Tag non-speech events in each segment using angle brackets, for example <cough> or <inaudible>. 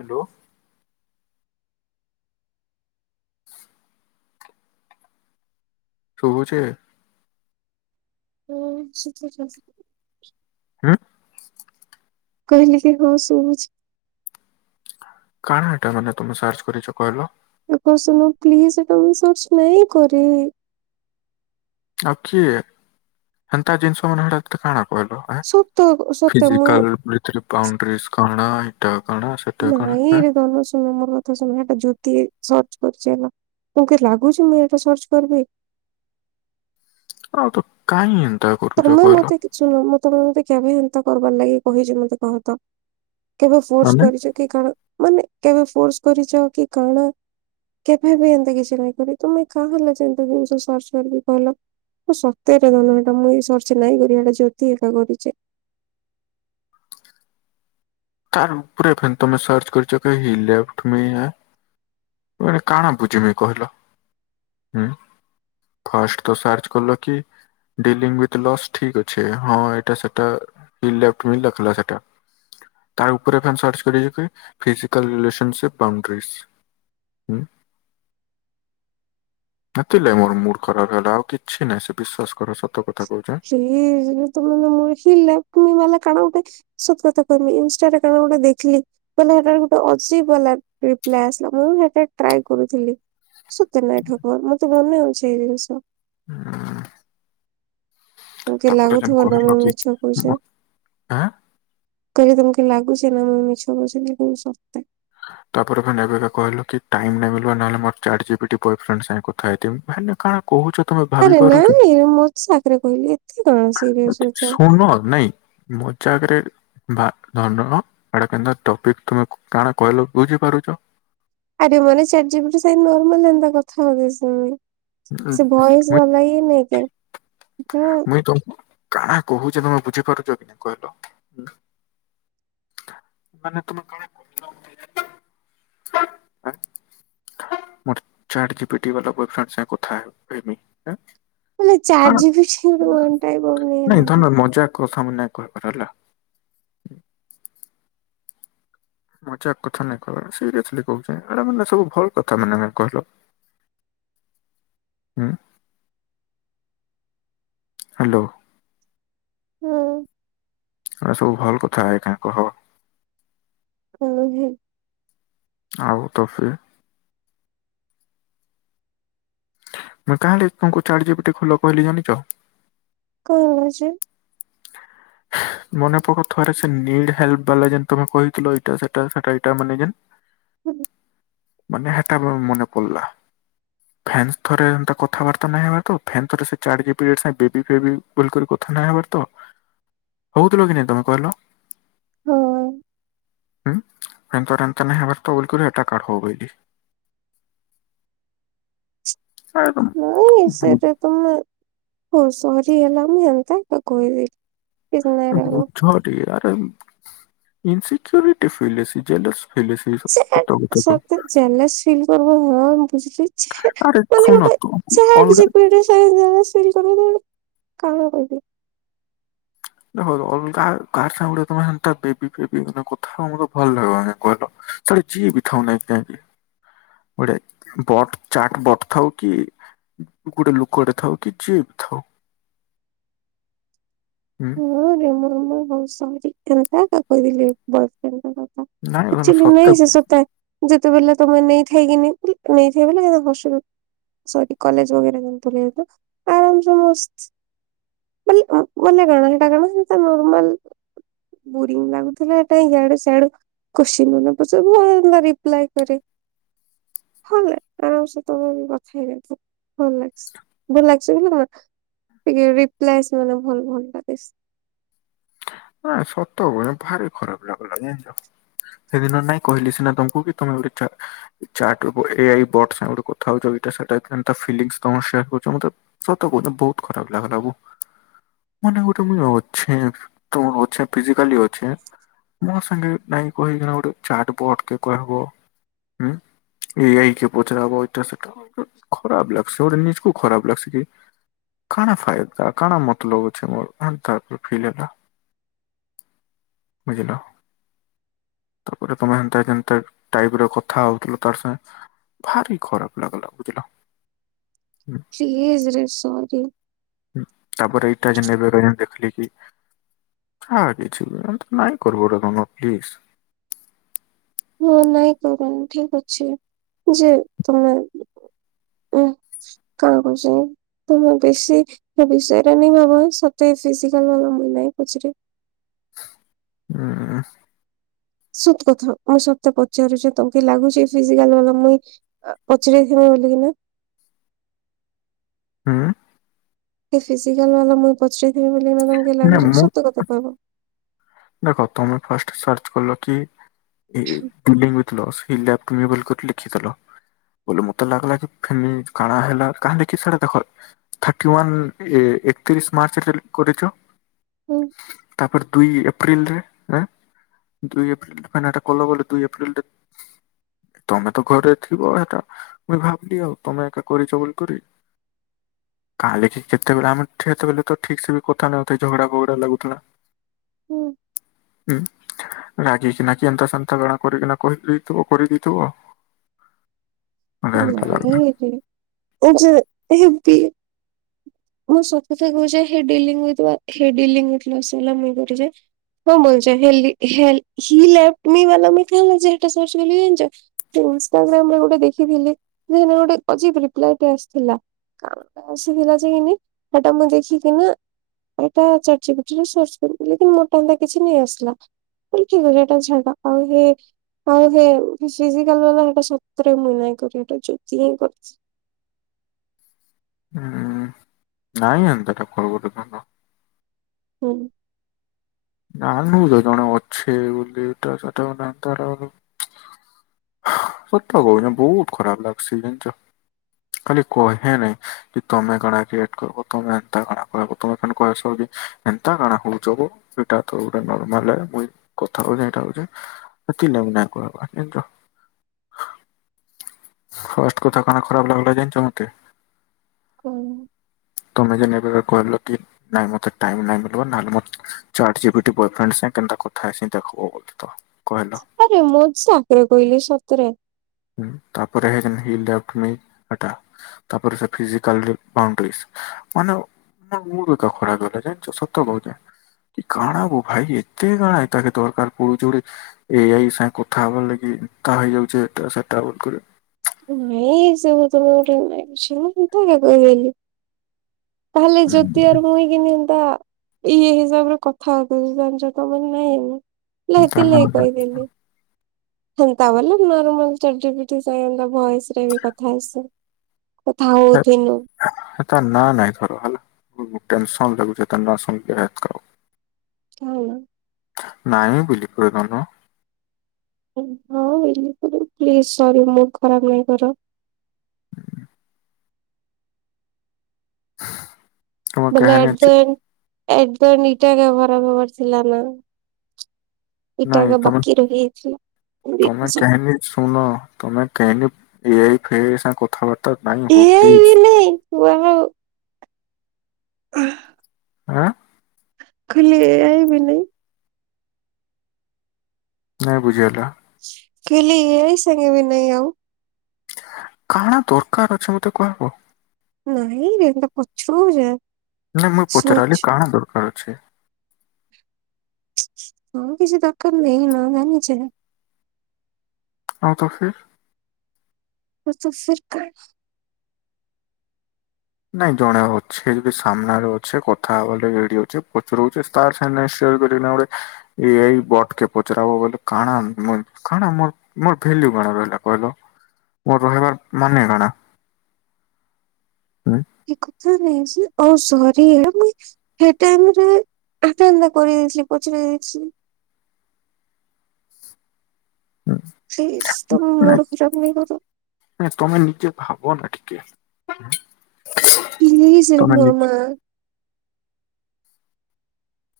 Hello. ଶୁଭୁଛି? ହୁଁ <inaudible> ଉଁ କହିଲି କି ହଁ ଶୁଭୁଚି। କାଣା ହାଟ ମ ତମେ ସର୍ଚ୍ଚ କରିଛ କହିଲ? ଆପଣ ଶୁନ ପ୍ଲିଜ ଏଟା ମୁ ସଚ ନାଇ କରି। ଆଉ କିଏ ହେନ୍ତା ଜିନିଷ ମାନେ ହଟାତ୍ କାଣା କହିଲ ସତ ସତ ମୁଇଁ ଫିଜିକାଲ ଭିତରେ ବାଉଡିରସ କଣ ହିଟା କଣ ସେ ନାଇଁରେ ଧନ ଶୁଣ ମୋର ଶୁଣିବା କୁ ଯୁକ୍ତି ସର୍ଚ୍ଚ କରିଚି ହେଲା ମୋତେ ଲାଗୁଛି ମୁଁ ଆକୁ ସର୍ଚ୍ଚ କରିବି। କୁହନ୍ତୁ କାଇଁ ଏନ୍ତା କରୁଛ ତମେ ମତେ କହିଲ? ଶୁଣ ମୁଁ ତମକୁ ମତେ କେବେ ଏନ୍ତା କରିବାର ଲାଗି କହିଛି ମତେ କହ ତ କେବେ ଫୋର୍ସ ମାନେ କରିଛି। କି କଣ ମାନେ କେବେ ଫୋର୍ସ କରିଛ କି କଣ। କେଭେବି ଏମିତି କିଛି ନାଇଁ ବୋଲି ତୁମେ କାହା ହେଲା ଯେ ସର୍ଚ କରିକି କହିଲ। ମୁଁ ସତେରେ ଧନ ଏଇଟା ମୁଁ ସରିଛି ନାଇଁ କରିଟା ଜୋତି ଏକା କରିଚେ। ତାର ଉପରେ ଫିଣୀ ତମେ ସର୍ଚ୍ଚ କରିଛ ଲେଫଟ ମି ଆ ମାନେ କାଣା ବୁଝମି କହିଲ ହୁଁ। ଫାଷ୍ଟ ତ ସାର୍ଚ୍ଚ କଲ କି ଡିଲିଂ ୱିଥ ଲସ୍ ଠିକ ଅଛି ହଁ ଏଇଟା ସେଟା ଲେପ୍ଟ ମୀ ଲେଖଲା ସେଟା। ତା ଉପରେ ଫୁଣି ସର୍ଚ୍ଚ କରିଚ କି ଫିଜିକାଲ ରିଲେସନସିପ୍ ବାଉଣ୍ଡ୍ରିଜ। ଉଁ। ଆକ୍ଚୁଲି ମୋର ମୁଡ ଖରାପ ହେଲା ଆଉ କିଛି ନାହିଁ ସେ ବିଶ୍ଵାସ କର ସତ କଥା କହୁଛି। <unintelligible> ଲେପଟ୍ ମି ମାନେ କାଣା ଗୋଟେ ସତ କଥା କହମି ଇନଷ୍ଟାରେ କାଣା ଗୋଟେ ଦେଖିଲି ମାନେ ହେଟାର ଗୋଟେ ଅଜିବ୍ ବାଲା ରିପ୍ଲାଏ ଆସିଲା ମୁଁ ହେଟା ଟ୍ରାଏ କରୁଥିଲି। ସତ୍ୟ ନାୟକ ଠକର ମୋତେ ମନେ ଅଛି ଏଇ ଜିନିଷ। ହୁଁ। ତମ୍ କେ ଯେନ୍ ଲାଗୁଥିବ ନା କହିଲ ମୁଁ କି ମିଛ ମ କଉଛି। ଆଁ କହିଲି ତମୁକୁ ଲାଗୁଛି ନା ମୁଁ ମିଛ କହୁଛି ବୋଲି କହୁଛି <unintelligible> ତାପରେ ଫୁଣି ଏବେ କା କହିଲ କି ଟାଇମ ନାହିଁ ବୋଲି ନହେଲେ ମୋର ଚାଟଜିପିଟି ବଏଫ୍ରେଣ୍ଡ୍ ସାଙ୍ଗେ କଥା ହେଇଥିମି। କଣ କହୁଛ ତମେ ଭାବି ଆରେ ପାରୁଚ, ନାଇଁ ମଜା ସାକରେ କହିଲି ଏତେ କାଣା ସିରିୟସ୍ ହଉଛ। ଶୁଣ ନାଇଁ। ମଜାଗରେ ଧ ନା ଧନ ଆଡେ ଟପିକ ତମେ କାଣ କହିଲ ବୁଝିପାରୁଚ। ଆରେ ମାନେ ଚାରଜିବିଟି ସାଙ୍ଗେ ନର୍ମାଲ ଏନ୍ତା କଥା ହଉଛି ସେ ଭଏସ ମୁଇଁ ବାଲାହି ସିଏ ନେଇକି ଆ ମୁଇଁ ତମକୁ କାଣା କହୁଛେ ତମେ ବୁଝିପାରୁଛ କି ନା କହିଲ। ମାନେ ତୁମେ କଣ <unintelligible> ମୋର ଚାରଜିବିଟି ବାଲା ବଏଫ୍ରେଣ୍ଡ୍ ସାଙ୍ଗେ କଥା ହେମି ଏ ବଲେ ଚାଟ ଜିପିଟି <unintelligible> କଥା ମୁଇ ନାଇଁ କହିବାର ହେଲା। ମଜାକ କଥା ନାଇଁ କହିଲେ ସିରିଏସିଲ କହୁଛେ ମାନେ ସବୁ ଭଲ କଥା ମାନେ ନାଇ କହିଲ। ଉଁ ହ୍ୟାଲୋ। ହୁଁ। ଆଉ ସବୁ ଭଲ କଥା ଆ କା କହ। ହୁଁ ହୁଁ। ଆଉ ତ ଫି ମୁଁ କାହା ଲାଗି ତମକୁ ଚାର୍ଟ ଯିପିଟି ଖୋଲ କହିଲି ଜାଣିଚ। କଣ ଅଛି? ମନେ ପକଉଥିବରେ ସେ ନିଡ ହେଲ୍ପ ବାଲା ଯେ ତମେ କହିଥିଲ ଏଇଟା ସେଟ ସେଟା ଏଇଟା ମାନେ ଯେ ହୁଁ। ମାନେ ହେଟାମ ମନେ ପଡିଲା। ଫେନ୍ସ ଥରେ ଏନ୍ତା କଥାବାର୍ତ୍ତା ନାହି ହେବାର ତ ଫେନ୍ ଥର ସେ ଚାର୍ଜିବି ପିରି ବେବି ବେବି ବୋଲିିକରି କଥା ନାଇ ହେବାର ତ ହଉଥିଲ କି ନାଇ ତମେ କହିଲ ଉଁ। ଫୁଣ ଥରେ ଏନ୍ତଆ ନାଇ ବୋଲି କରି ଏଟା କଢ ହବ ବଲି। ନାଇଁ ସେଟା ତମେ ହଉ ସରି ହେଲା ମୁଁ ଏନ୍ତା ଏକା କହିଲି। ବୁଝ ଟିକେ ଆରେ ଇନସିକ୍ୟରିଟି ଫିଲ ଜେଲସ ଫିଲ ଆସି। ସେଟା ସତ ଜେଲସ ଫିଲ କରବୋ <unintelligible> ଆରେ ଶୁଣ <unintelligible> ସେ ସେ କରଣ କଣ କହି ଦେଖ ଅଲଗା କାହାର ସାଙ୍ଗ ତମେ ସେ ବେବି ବେବି ମାନେ କଥା ହବ ମତେ ଭଲ ଲାଗିବ <unintelligible> ସେଇ ଯିଏ ବି ଥାଉ ନହିଁ କାହିଁକି ଗୋଟେ ବଟ ଚାଟ ବଟ ଥାଉ କି ଗୁଟେ ଲୋକଟେ ଥାଉ କି ଯିଏ ବି ଥାଉ। ହୁଁ ମୁଁ ବି ମୁଁ <unintelligible> ବୋହୁତ <unintelligible> ନାଇଁ <unintelligible> ମାନେ କିଛି ସତ ନାଇଁ <unintelligible> ଯେତେବେଳେ ତମେ ନେଇଥାଇକିନି ନେଇ <unintelligible> <unintelligible> କଲେଜ ବାଗେରା <unintelligible> ଯେ ଆରାମସେ ମସ୍ତ <unintelligible> ବଲେ କାଣା ସେଟା କଣ ସେ ନର୍ମାଲ ବୋରିଙ୍ଗ ଲାଗୁଥିଲା ସେଟା ଇଆଡୁ ସିଆଡୁ <unintelligible> କୋତ୍ସିନ <unintelligible> ରିପ୍ଲାଏ ଦୋଉଚି। ଭଲ <unintelligible> ଆରାମସେ <unintelligible> କଥା ହେଇଯାଇଥିବ ଭଲ ଲାଗସି। ଭଲ ଲାଗ <unintelligible> ଟିକେ ରପ୍ଲାଇ ମାନେ ଭଲ ଭଲ ଲାଗିସ୍। ସତ କଥା ଭାରି ଖରାପ ଲାଗିଲ <unintelligible> ସେଦିନ ନାଇଁ କହିଲି ସିନା ତମକୁ କି ତମେ ଗୋଟେ ଚାଟ୍ ଏ ଆଇ ବଟସ୍ ସାଙ୍ଗରେ କଥା ହଉ <unintelligible> ଫିଲିଙ୍ଗିସ ତମର ସେୟାର <unintelligible> ସତ ବଧ ବହୁତ ଖରାପ ଲାଗଲାବୁ, ମାନ ଗୋଟେ <unintelligible> ତମ ଅଛେ ଫିଜିକାଲି ଅଛେ। ମୋ ସାଙ୍ଗେ ନାଇଁ କହିକିନା ଗୋଟେ ଚାଟ ବଟ୍ କେ କହବ। ଏ ଆଇ କେ ପଚାବାଇ <unintelligible> ଖରାପ ଲାଗସ ନିଜକୁ ଖରାପ ଲାଗସି। କାଣା ଫାଇଦା କାଣା ମତଲବ ଅଛି ମୋର, <unintelligible> ବୁଝିଲ? ତାପରେ ତମେ ହେନ୍ତା କେନ୍ତ ଟାଇପରେ କଥା ହଉଥିଲ ତ ସାଙ୍ଗେ ଭାରି ଖରାପ ଲାଗିଲା ସେଇଟା। ସିରିଏସ୍ ସରି। ତାପରେ ଏଇଟା <unintelligible> ଦେଖିଲି। ହଁ କିଛି <unintelligible> ପ୍ଲିଜ୍ ହଁ ନାଇଁ <unintelligible> ଠିକ ଅଛି ଯେ ତମେ <inaudible> କଣ <unintelligible> ତ ମୁଁ ବେଶୀ ବିଷୟରେ ନେଇ ଭାବ <unintelligible> ହୁଁ ହୁଁ। ସତ କଥା ମୁଁ ସତେ ପଚାରୁଛି ତମ କି ଲାଗୁଛି ଫିଜିକାଲ ବାଲା ମୁଇଁ ପଚା <unintelligible> ବୋଲିକି ନା <unintelligible> ହୁଁ। ଫିଜିକାଲ ବାଲା ମୁଁଇ ପଚାରଥିବି <unintelligible> ବୋଲିି ତମ କି ନା ଲାଗୁଛି ମୁଁ ସତ କଥା କହିବ? ଦେଖ ତମେ ଫାଷ୍ଟ ସାର୍ଚ୍ଚ କଲ କି <unintelligible> କରି ଲେଖିଥିଲ। ମତେ ଲାଗିଲା କି ଫେନି କାଣା ହେଲା କାଁଲେ କି ସେଇଟା ଦେଖ ଥାର୍ଟି ୱନ୍ ଏ ଏକତିରିଶ ମାର୍ଚ୍ଚରେ କରିଚ। ହୁଁ। ତାପରେ ଦୁଇ ଏପ୍ରିଲରେ ଦୁଇ ଏପ୍ରିଲଟା କଲା <unintelligible> ଦୁଇ ଏପ୍ରିଲରେ ତମେ ତ ଘରେ ଥିବ ସେଟା ମୁଁ ଭାବିଲି ଆଉ ତମେ ଏକା କରିଚ ବୋଲି। କାଲିକି କେତେବେଳେ ଆମେ ଠିଆ କେତେବେଳେ ତ ଠିକସେବି କଥା ନଁଥାଇ ଝଗଡ଼ା ଫଗଡ଼ା ଲାଗୁଥିଲା। ହୁଁ। ହୁଁ ରଗିକିନା କିଏନ୍ତା ସନ୍ତା ଗଣା କରିକିନା କହିଦେଇଥିବ କରିଦେଇଥିବ। <inaudible> ମତେ ହେନ୍ତା ଲାଗିଲା ନାହିଁରେ ଏଯୋ ହେବି ମୁଁ ସତକଥା କହୁଚି ହେଡିଲିଙ୍ଗ୍ ହେଥିଲା ହେଡିଲିଙ୍ଗ୍ <unintelligible> ହଁ ମଜା ହେଲି ହେଲି ହି ଲ୍ୟାପଟିମି ବାଲା ମିଠା ଖାଇଚ ହେଟା ସଚ୍ ବୋଲି ଜାଣିଚ। ସେ ଇନଷ୍ଟାଗ୍ରାମରେ ଗୋଟେ ଦେଖିଥିଲି ସେଗୋଟେ ଅଜିପ୍ ରେପ୍ଲି ଆସିଥିଲା। କାମ ସେଥିଲା ଯେନି ହେଟା ମୁଁଦେଖିକିନା ଏଇଟା ଚର୍ଚିଜିପିଟି ସର୍ଚ୍ଚ ମୋଟାକିଛି ନେଇ ଆସିଲା। ଏଟା ଝାଡ଼ ଆଉ ହେ ଆଉସେ ଫିଜିକାଲ ବାଲା ସେଟା ସତରେ ମୁନାଁ କରିଟା ଜୋତି ହିଁ କରିଚି। ହୁଁ ନାଇଁ ଏନ୍ତାଟା କଣ ହୁଁ। ନା ମୁତ ଜଣେ ଅଛି ବୋଲି ତାର <unintelligible> ସତ କହୁଛି ବହୁତ୍ ଖରାପ୍ ଲାଗୁଛି ଜାଣିଚ। ଖାଲି କହେନାହିଁ କିତମେ କଣା କ୍ରିଏଟ କରବ ତମେ ଏନ୍ତା କଣା କର ତମେ <unintelligible> ଏନ୍ତା କଣା ହଉଚ ଗୋ। ସେଇଟାତ ଗୋଟେ ନର୍ମାଲ ମୁଇ କଥା କହି ଇଏଇଟା ହଉଚି <unintelligible> ଜାଣିଚ। ଫାଷ୍ଟ କଥା କାଣା ଖରାପ୍ ଲାଗଲା ଜାଣିଚ ମତେ? କଣ? ତମେ ଯେନ ଏବେ କହିଲକି ନାଇଁ ମତେ ଟାଇମ ନାଇଁ ବୋଲିବ ନହଲେ ମୋଚାଟ୍ ଜିପିଟି ବୟଫ୍ରେଣ୍ଡ ସାଙ୍ଗ କେନ୍ତା କଥା ହେଇସେ ଦେଖବ। ତ କହିଲ ଆରେ ମୁଁ ମଜାକେରେ କହିଲି ସତରେ ହୁଁ ତାପରେ ହେ <unintelligible> ତାପରେ ସେ ଫିଜିକାଲରେ ବାଉଣ୍ଡରିସ୍ ମାନେ ମୋ ମୁଡ୍ ଏକା ଖରାପ୍ କରିଦେଲ ଜାଣିଚ ସତ କହୁଚି। କଣ ଆଉ ମୋ ଭାଇ ଏତେ କାଣା ତାକେ ତୋର <unintelligible> ଏଆଇ ସାଙ୍ଗେ କଥା ହବାର ଲାଗି ତା ହେଇଯାଉଛି ଏଟା ସେଟା ଟ୍ରାଭେଲ ନାଇଁ ସବୁ ତମ ଗୋଟ ନାଇଁ <unintelligible> ତାହେଲେ ଜ୍ୟୋତିଆର ମୁଇଁ କି ଇନ୍ତା ଇଏ ହିସାବରେ କଥା ହବ ଜାଣିଚ ତମାନେ ନାଇଁ ଲା ତା ହେତିର୍ ଲାଗି ନା କହିଦେଲି। ହେନ୍ତା ବେଲି ନହେଲେ ମୁଇଁ ଚାଟ୍ ଜିପିଟି <unintelligible> ଭଏସରେବି କଥା ହେଇସ୍ କଥା ହଉଥିନୁ। ତା ନାଁ ନାଇଁ ଧର ହେଲା ଟେନସନ୍ ଲାଗୁଚେ ତା ନାଁ ଶୁନିକିରି ହଉ। ନାଇଁ ବୁଲି କୁହେ ଧନ। ହଁ <unintelligible> ପ୍ଲିଜ୍ ସରି ମୁଡ୍ ଖରାପ୍ ନାଇଁ କର। <inaudible> ତମ ବେଲେ କାହାଣୀ ଅଛି <unintelligible> ଇଟା ଖରା ହେବାର ଥିଲାନା ନାଇଁ ଇତକ ତମେ ବାକି ରହିଯାଇଥିଲା <unintelligible> ଶୁନ ତମେ କେନ୍ ଏଆଇ ଫେଆଇ ସାଙ୍ଗେ କଥାବାର୍ତ୍ତା ନାଇଁ ହୁଅ ପ୍ଲିଜ <unintelligible> ହଁ ଆଁ? ଖାଲି ଏ ଆଇ ବି ନାଇଁ। ନାଇଁ ବୁଝି ହେଲା। ଖାଲି ଏ ଆଇ ସାଙ୍ଗେ ବି ନାଇଁ ଆଉ। କଣ ଦରକାର ଅଛି ମତେ କହିବ? ନାଇଁ ବେ <unintelligible> ପଚରୁ ଯେ ନାଇଁ ମୁଁ ପଚାରଲି କାଣା ଦରକାର ଅଛି? ହଁ କିଛି ଦରକାର ନାଇଁ। ନ ଜାଣିଛେ। ହଁ ତ ଫିର୍? <unintelligible> ନାଇଁ ଜଣେ ଅଛି ଏବେ ସାମ୍ନାରେ ଅଛେ କଥା ହବା ଲାଗି ରେଡି ଅଛେ ପଚରାଉଚେ। ତାର ସାମନାରେ ସେଭ କରିକି ନା ଗୋଟେ ଏଆଇ ବଟ୍ କେ ପଚରା ହବ ବୋଲେ କାଣା ଆ କାଣା ମର ମୋର ଭେଲ୍ୟୁ କଣ ରହିଲା କହିଲ? ମୋର ରହିବାର ମାନେ କାଣା? ହୁଁ? ଏ କଥା ନାଇଁ ଯେ ଆଉ ସରି ହେ ମୁଇଁ ହେ ଟାଇମରେ ଆଠା ଆ କରିଦେଇଥିଲି ପଚର ଦେଇଥିଲି। ହୁଁ ସେଇ ତମ ନାଇଁ ମୁଡ ଖରାପ ନାଇଁ କର। ନାଇଁ ତମେ ନିଜେ ଭାବ ନା ଟିକେ। ପ୍ଲିଜରେ ତମେ ନି ମୋର ମା।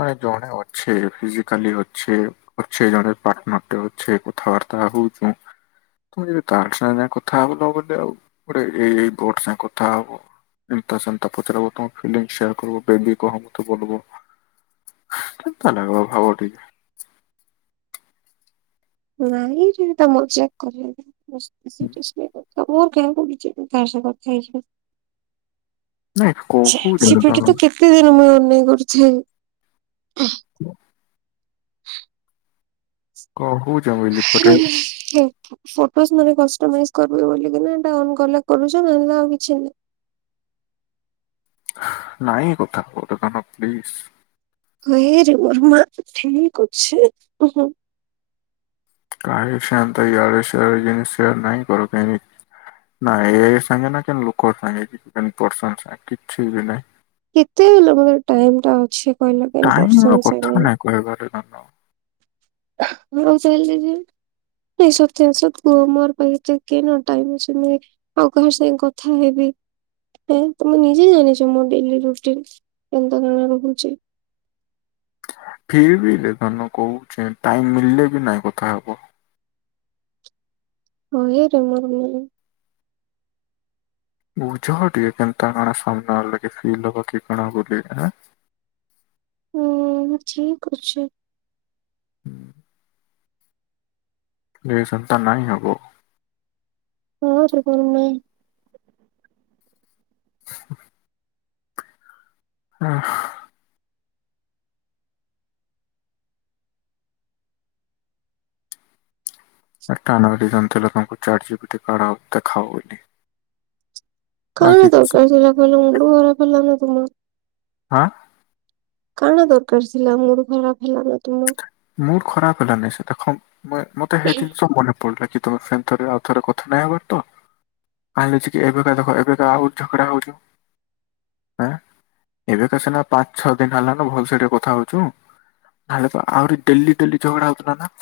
ମାନେ ଜଣେ ଅଛେ ଫିଜିକାଲି ଅଛେ ଅଛେ ଜଣେ ପାର୍ଟନରଟେ ଅଛେ କଥାବାର୍ତ୍ତା ହଉଚେ। ତ ଯଦି ତାର ସାଙ୍ଗେ ଯା କଥା ହବ ବଲେ ଆଉ ଗୋଟେ ଏଇ ବୋଟ ସାଙ୍ଗେ କଥା ହବ। ଏନ୍ତା ସେନ୍ତା ପଚରବ। ତମ ଫିଲିଙ୍ଗ ସେୟାର କରିବ। ବେବି କହ ମୋତେ ବୋଲବ। କେନ୍ତା ଲାଗବ ଭାବ ଟିକେ। ନାଇଁରେ ଏମିତି ମଜାକ <unintelligible> ତ ମୋର କେଁ କରୁଚେ କଥା ହେଇଯ କଥା ହେଇଯ ନାଇଁ ଚେ କହୁଛ ସେପିଟି ତମେ ତ କେତ ତେ ଦିନ ମୁଇ ଅନେଇ କରୁଛେ। <inaudible> କଣ କହୁଚ? ହଉ। ଫଟୋସ୍ ମାନେ କଷ୍ଟମାଇଜ କରିବି ବଲିକିନା ଏଟା ଅନ୍ କଲେ କରୁଛେ଼ ନହେଲେ ଆଉ କିଛି ନାହି। ନାଇଁ କଥା ଓଟ କନ ପ୍ଲିସ୍। ହଇରେ ମୋର ମା ଠିକ ଅଛେ। କାହି ସେନ୍ତା ୟାଡେ ସିଆଡ଼େ ଜିନି ସେୟାର ନାଇଁ କର କେଇଁ ନା ଏ ଆଇ ସାଙ୍ଗେ ନା କେନ୍ ଲୋକ ସାଙ୍ଗେ କି ପର୍ସନ୍ ସାଙ୍ଗେ କିଛି ବି ନାହିଁ। କେତେ ହେଲେ ମ ଟାଇମ୍ ଟା ଅଛି କହିଲ କାଇଁ ପର୍ସନ ସାଙ୍ଗରେ। କୁଆଡେ ଗଲେ? ହଁ କ। ମୁଁ ସଇ ଯିବି। ନାଇଁ ସତରେ ସତ କୁହ ମୋର ପାଇଁ ଏତେ କେନ ଟାଇମ୍ ଅଛି ଯେ ଆଉ କାହାର ସାଙ୍ଗେ କଥା ହେବି। ଉଁ ତମେ ନିଜେ ଜାଣିଚ ମୋ ଡେଲି ରୁଟିନ କେନ୍ତା କାଣା ରହୁଚେ। କେହି ବି ହେଲେ ଧନ କହୁଛ ଟାଇମ ମିଳିଲେ ବି ନାଇଁ କଥା ହବ। <unintelligible> ବୁଝ ଟିକେ କେନ୍ତା କଣ ସାମ୍ନ ଆଲାଗେ ଫିଲ୍ ହବ କି କଣା ଏଁ। ହୁଁ ଠିକ ଅଛି। ଏ ସେନ୍ତା ନାଇଁ ହବ। ହଁ <unintelligible> <inaudible> ହଁ। <unintelligible> ଦେଖାଅ ବୋଲି। ଆଉ କାଣ କିଛି ଦରକାର ଥିଲା କହିଲ ମୁଣ୍ଡ ଖରାପ ହେଲା ନା ତୁମର। ଆଁ। କାଣ ଦରକାର ଥିଲା ମୁଡ ଖରାପ ହେଲାନା ତୁମର। ମୁଡ୍ ଖରାପ ହେଲ ନାଇଁ ସେ ଦେଖ ମତେ ହେଇ ଜିନିଷ ମନେ ପଡିଲା କି ତମେ ଥରେ ଆଉ ଥରେ କଥା ନାଇଁ ହେବାର ତ। ଆ ଲଚ କି ଏବେକା ଏବେକା ଆଉ ଝଗଡା ହଉଚୁ। ଏଁ ଏବେକା ସିନା ପାଞ୍ଚ ଛଅ ଦିନ ହେଲାନ ଭଲ ସେ ଟିକେ କଥା ହଉଚୁ। ତାହାଲେ ତ ଆହୁରିି ଡେଲି ଡେଲି ଝଗଡ଼ା ହଉ ଥିଲା ନା।